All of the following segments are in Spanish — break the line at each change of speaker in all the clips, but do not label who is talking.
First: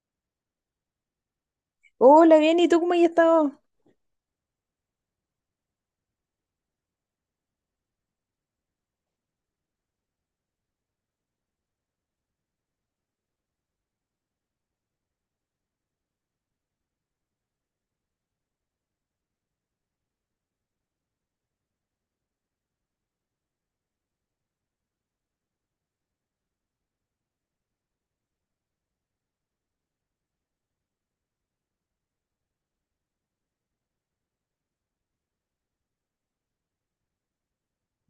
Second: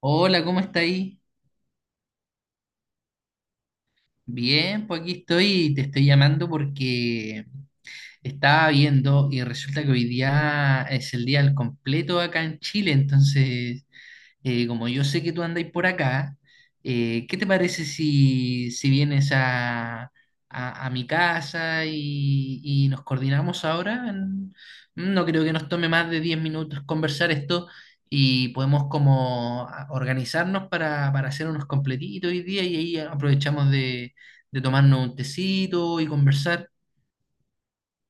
Hola, ¿cómo está ahí?
Hola, bien, ¿y tú cómo has estado?
Bien, pues aquí estoy y te estoy llamando porque estaba viendo y resulta que hoy día es el día al completo acá en Chile. Entonces como yo sé que tú andáis por acá, ¿qué te parece si, si vienes a, a mi casa y nos coordinamos ahora? No creo que nos tome más de 10 minutos conversar esto y podemos como organizarnos para hacer unos completitos hoy día y ahí aprovechamos de tomarnos un tecito y conversar.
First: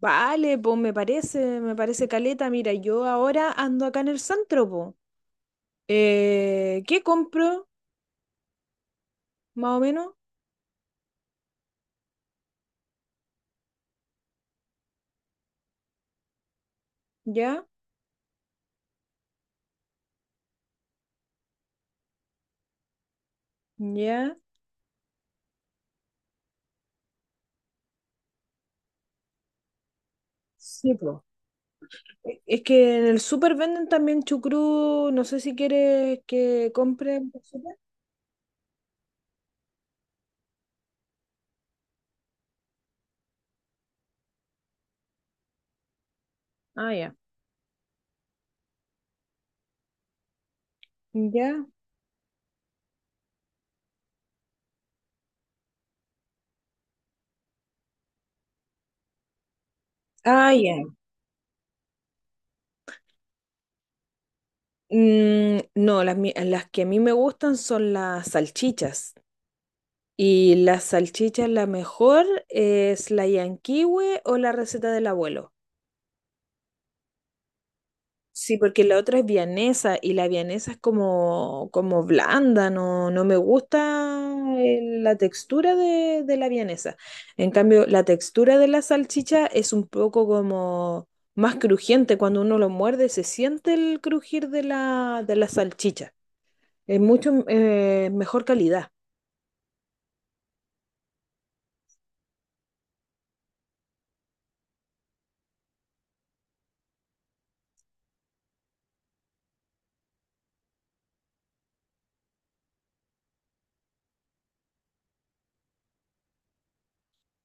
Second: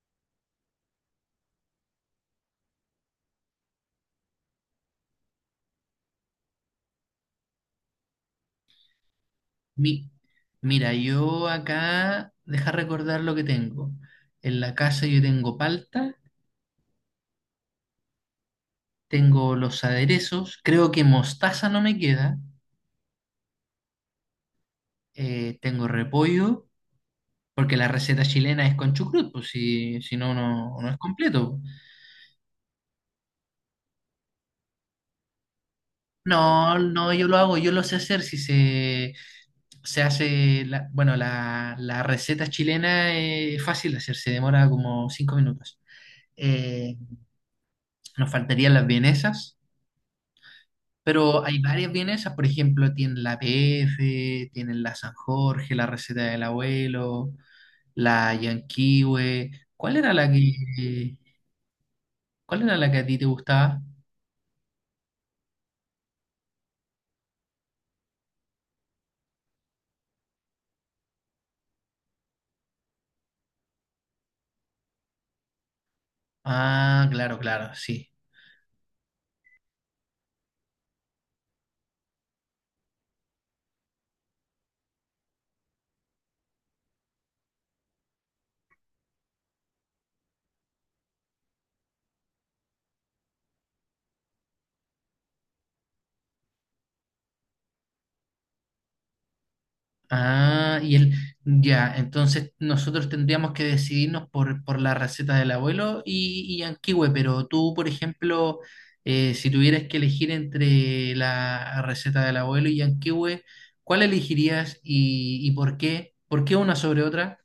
Vale, pues me parece caleta. Mira, yo ahora ando acá en el centro, pues. ¿Qué compro? Más o
Mi-
menos,
Mira, yo acá, deja recordar lo que tengo. En la casa yo tengo palta,
ya,
tengo los aderezos, creo que mostaza no me queda,
ya.
tengo repollo, porque la receta chilena es con chucrut, pues si, si no, no, no
Sí,
es
pues.
completo.
Es que en el súper venden también chucrú, no sé si quieres que
No, no,
compre.
yo lo
Por
hago, yo
súper.
lo sé hacer, si se, se hace, bueno, la receta chilena es fácil de hacer, se demora como 5 minutos.
Ah,
Eh,
ya.
nos faltarían las vienesas. Pero hay
Ya.
varias vienesas, por ejemplo, tienen la PF, tienen la San Jorge, la receta del abuelo, la Yanquiwe. ¿Cuál era la
Ah, ya.
que, cuál era la que a ti te gustaba?
No, las que a mí me gustan son las salchichas. Y la salchicha, la mejor es la yanquiwe o la receta del abuelo.
Ah, claro, claro, sí.
Sí, porque la otra es vianesa y la vianesa es como, como blanda, no, no me gusta la textura de la vianesa. En cambio, la textura de la salchicha es un poco como más crujiente. Cuando uno lo muerde, se siente el crujir de de la salchicha. Es mucho mejor calidad.
Ah, y él, ya, entonces nosotros tendríamos que decidirnos por la receta del abuelo y Yanquiwe. Pero tú, por ejemplo, si tuvieras que elegir entre la receta del abuelo y Yanquiwe, ¿cuál elegirías y por qué? ¿Por qué una sobre otra?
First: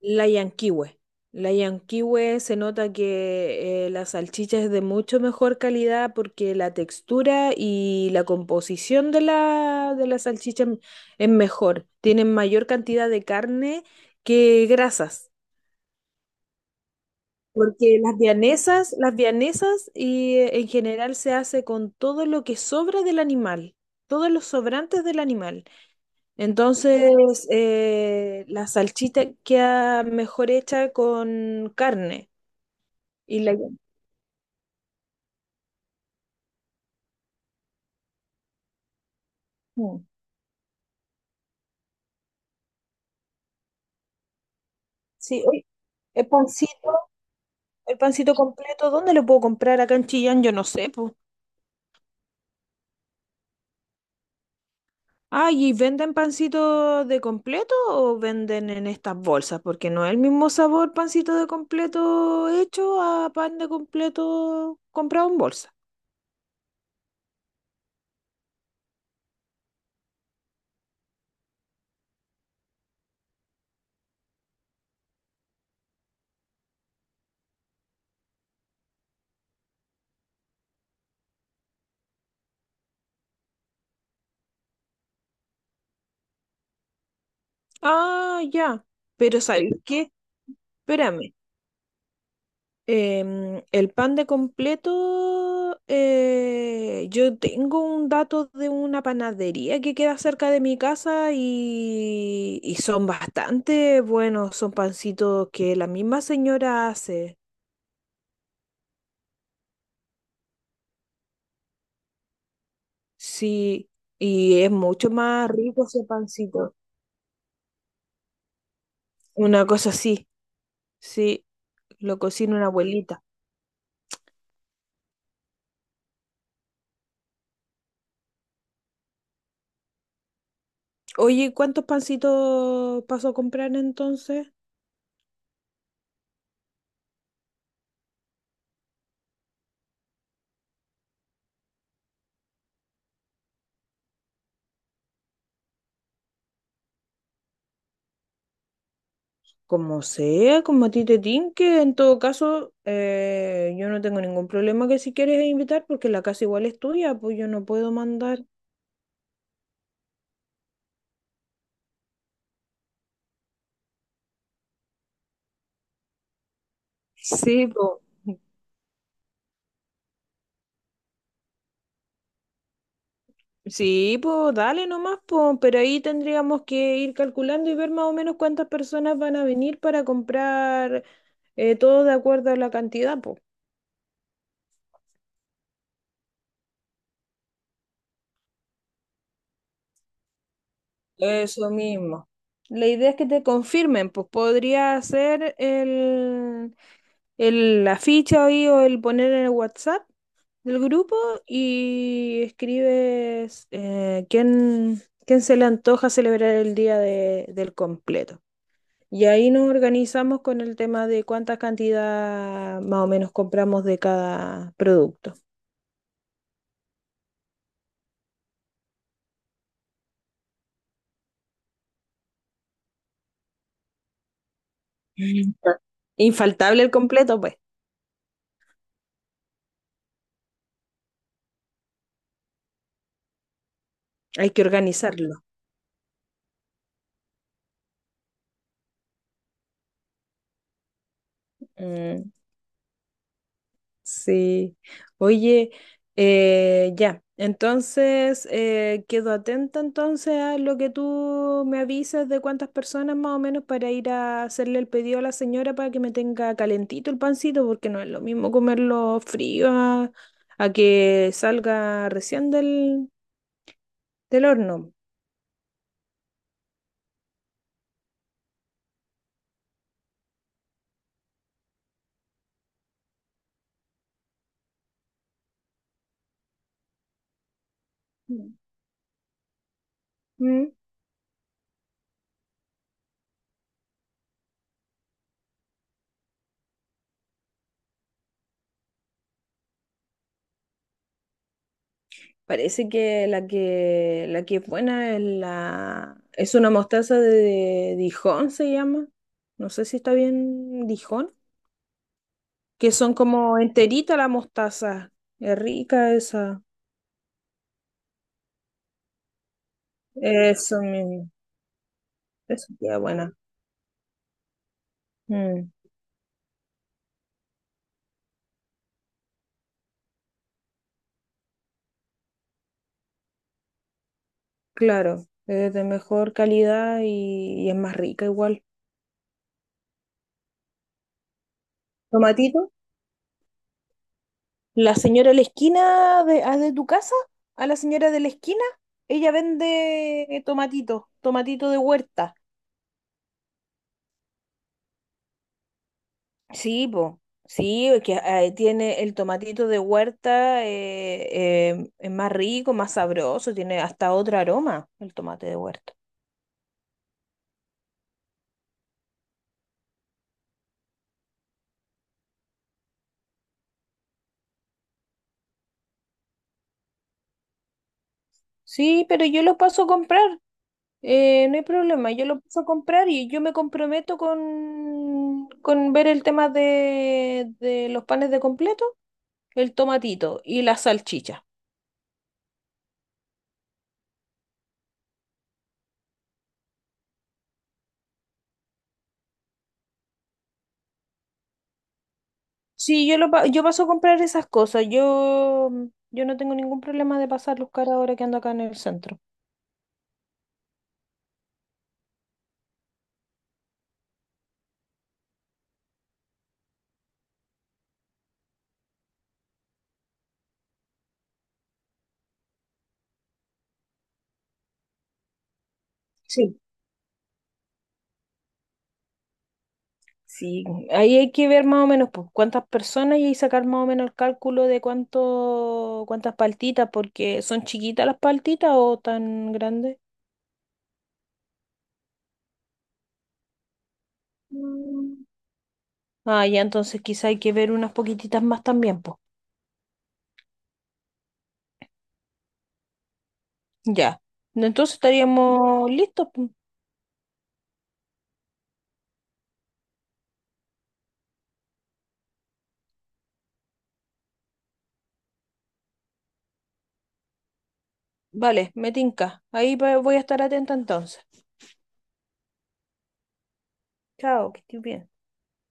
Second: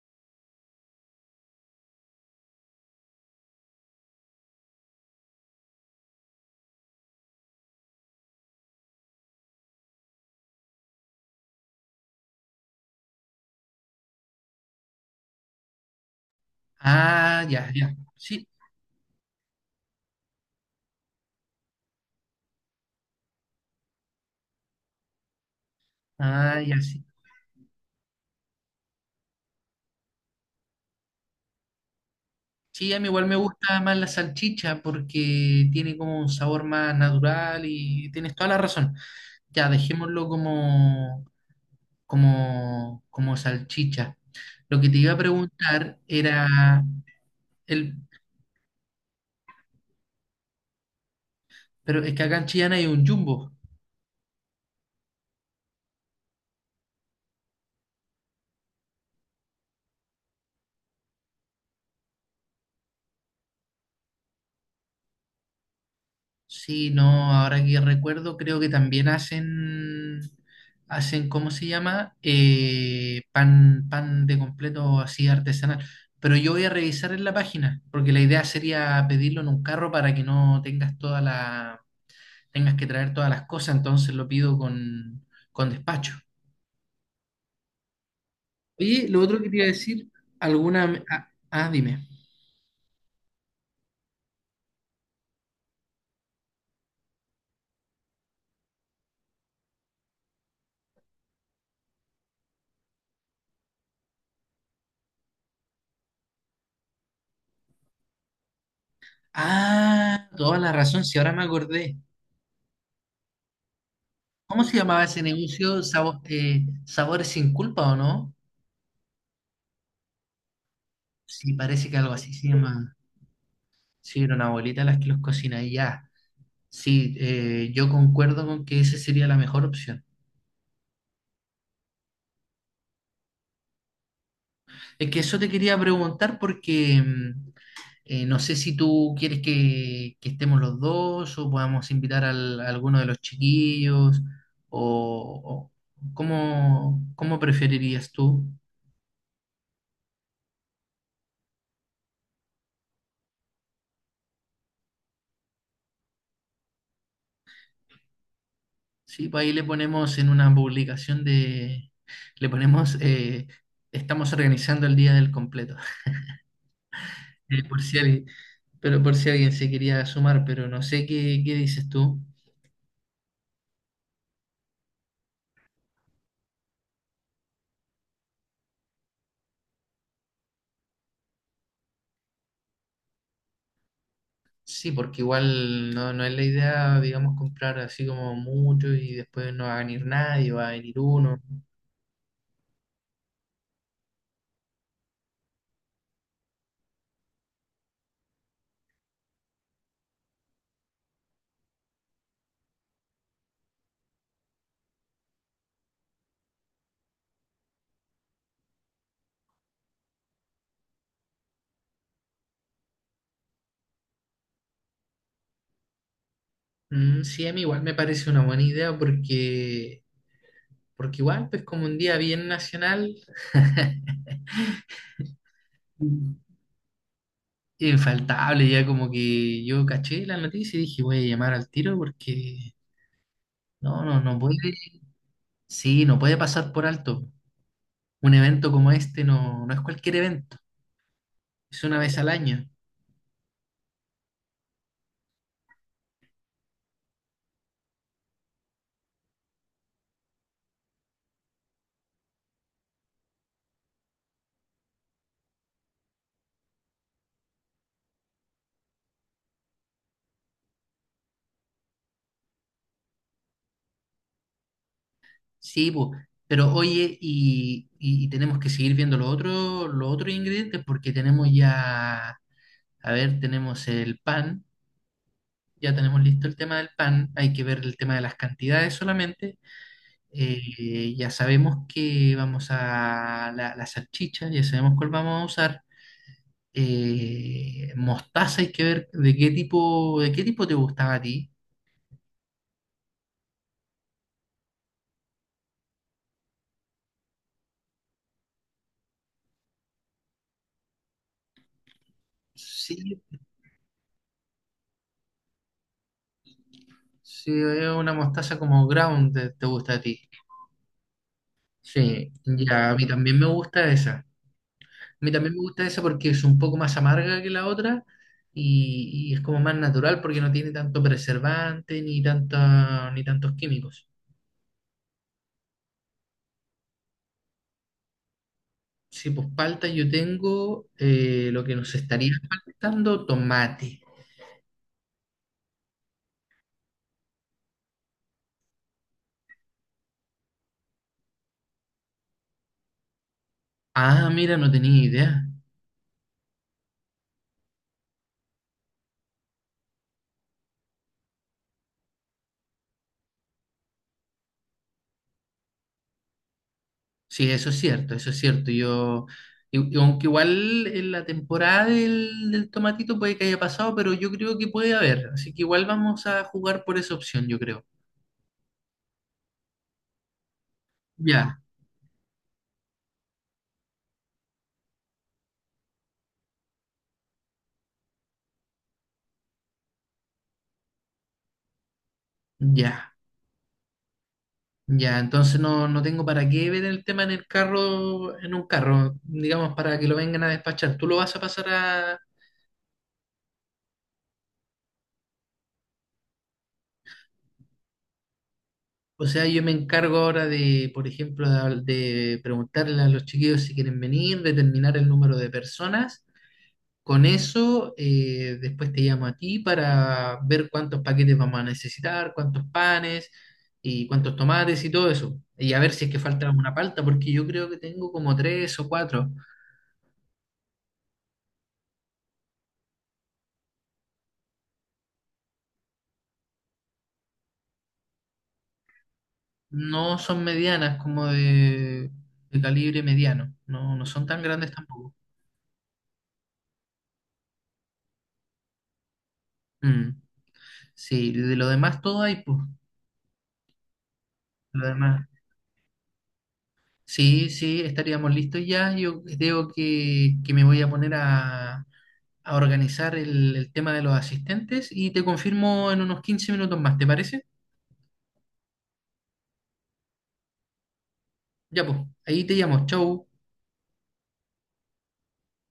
La Yanquiwe. La Yanquiwe se nota que la salchicha es de mucho mejor calidad porque la textura y la composición de de la salchicha es mejor. Tienen mayor cantidad de carne que grasas.
Ah, ya, ya,
Porque las
sí.
vianesas, las vianesas y, en general se hace con todo lo que sobra del animal, todos los sobrantes del animal.
Ah, ya, sí.
Entonces, la salchita queda mejor hecha con carne.
Sí, a mí igual me
Y la...
gusta más la salchicha porque tiene como un sabor más natural y tienes toda la razón. Ya,
Mm.
dejémoslo como, como, como salchicha. Lo que te iba a
Sí, oye,
preguntar
el
era
pancito,
el,
el pancito completo, ¿dónde lo puedo comprar acá en Chillán? Yo no sé, pues.
pero es que acá en Chillán hay un Jumbo.
Ah, ¿y venden pancito de completo o venden en estas bolsas? Porque no es el mismo sabor pancito de completo hecho a pan de completo comprado en bolsa.
Sí, no, ahora que recuerdo, creo que también hacen, hacen, ¿cómo se llama? Pan, pan de completo así artesanal. Pero yo voy a revisar en la página, porque la idea sería pedirlo en un carro para que no tengas toda la, tengas que traer todas las cosas. Entonces lo pido con despacho.
Ah, ya.
Oye, lo otro
Pero
que te iba a
¿sabes
decir,
qué?
alguna,
Espérame.
dime.
El pan de completo, yo tengo un dato de una panadería que queda cerca de mi casa y son bastante buenos, son pancitos que la misma señora hace,
Ah, toda la razón, si ahora me acordé.
sí, y
¿Cómo
es
se llamaba
mucho
ese
más
negocio?
rico ese pancito.
Sabores sin culpa, ¿o no?
Una cosa así, sí,
Sí, parece que algo
lo
así se
cocina una
llama.
abuelita.
Sí, era una abuelita las que los cocina y ya. Sí, yo concuerdo con que esa sería la mejor opción.
Oye, ¿cuántos pancitos paso a comprar entonces?
Es que eso te quería preguntar porque no sé si tú quieres que estemos los dos o podamos invitar a alguno de los chiquillos o, o cómo, cómo preferirías tú.
Como sea, como a ti te tinque. En todo caso, yo no tengo ningún problema que si quieres invitar, porque la casa igual es tuya, pues yo no puedo mandar.
Sí, pues ahí le ponemos en una publicación de… Le ponemos… estamos organizando el día del completo.
Sí,
Por si
po.
alguien, pero por si alguien se quería sumar, pero no sé qué, qué dices tú.
Sí, pues dale nomás, pues, pero ahí tendríamos que ir calculando y ver más o menos cuántas personas van a venir para comprar todo de acuerdo a la cantidad, pues.
Sí, porque igual no, no es la idea, digamos, comprar así como mucho y después no va a venir nadie, va a venir uno.
Eso mismo. La idea es que te confirmen, pues podría ser la ficha ahí o el poner en el WhatsApp del grupo y escribes quién, quién se le antoja celebrar el del completo. Y ahí nos organizamos con el tema de cuánta cantidad más o menos compramos de cada producto.
Mm, sí, a mí igual me parece una buena idea porque, porque igual, pues como un día bien nacional.
Mm. Infaltable el completo, pues,
Infaltable, ya como que yo caché la noticia y dije, voy a llamar al tiro porque no, no, no
hay
puede,
que organizarlo.
sí, no puede pasar por alto. Un evento como este no, no es cualquier evento, es una vez al
Mm.
año.
Sí. Oye, ya. Entonces, quedo atenta entonces a lo que tú me avisas de cuántas personas más o menos para ir a hacerle el pedido a la señora para que me tenga calentito el pancito, porque no es lo mismo comerlo frío a que salga recién del horno.
Sí, po, pero oye, y, y tenemos que seguir viendo los otros ingredientes porque tenemos ya, a ver, tenemos el pan, ya tenemos listo el tema del pan, hay que ver el tema de las
Mm.
cantidades solamente.
¿Mm?
Ya sabemos que vamos a la, la salchicha, ya sabemos cuál vamos a usar. Mostaza hay que ver de qué tipo te gustaba a ti.
Parece que la que es buena es la es una mostaza de Dijon se llama. No sé si está bien Dijon, que son
Sí,
como enterita la mostaza. Es rica esa.
sí, es una mostaza como ground te gusta a ti.
Eso mismo.
Sí,
Eso
ya, a
queda
mí
buena.
también me gusta esa. A mí también me
Mm,
gusta esa porque es un poco más amarga que la otra y es como más natural porque no tiene tanto preservante ni tanta, ni tantos químicos.
claro, es de mejor calidad y es más rica igual.
Sí, pues palta yo tengo. Lo que nos estaría
Tomatito.
faltando, tomate.
La señora de la esquina de tu casa, a la señora de la esquina, ella vende tomatito, tomatito de huerta.
Ah, mira, no tenía idea.
Sí, po. Sí, es que ahí tiene el tomatito de huerta, es más rico, más sabroso, tiene hasta otro aroma el tomate de huerta.
Sí, eso es cierto, eso es cierto. Yo, y aunque igual en la temporada del, del tomatito puede que haya pasado, pero yo creo que puede haber. Así que igual vamos a jugar por esa opción, yo creo.
Sí, pero yo lo paso a comprar, no
Ya,
hay problema, yo lo paso a comprar y yo me comprometo con ver el tema de los panes de completo, el tomatito y la salchicha.
ya, ya. Entonces no, no tengo para qué ver el tema en el carro, en un carro, digamos, para que lo vengan a despachar. Tú lo vas a pasar a…
Sí, yo paso a comprar esas cosas, yo no tengo ningún problema de pasarlos cara ahora que ando acá en el centro.
O sea, yo me encargo ahora de, por ejemplo, de preguntarle a los chiquillos si quieren venir, determinar el número de personas. Con eso, después te llamo a ti para ver cuántos paquetes vamos a necesitar, cuántos panes y cuántos tomates y todo eso. Y a ver si es que falta
Sí.
alguna palta, porque yo creo que tengo como tres o cuatro.
Sí, ahí hay que ver más o menos pues, cuántas personas y ahí sacar más o menos el cálculo de cuántas paltitas, porque son chiquitas las paltitas o tan grandes.
No son medianas, como de calibre mediano. No, no son tan grandes tampoco.
Mm. Ah, ya, entonces quizá hay que ver unas poquititas más también, pues.
Mm, sí, de lo demás todo hay, pues.
Ya.
Lo
Entonces
demás.
estaríamos listos, pues.
Sí, sí, estaríamos listos ya. Yo creo que me voy a poner a organizar el tema de los asistentes y te confirmo en unos 15 minutos más, ¿te parece?
Vale, me tinca. Ahí voy a estar atenta entonces.
Ya pues, ahí te llamo. Chau.
Chao, que estés bien.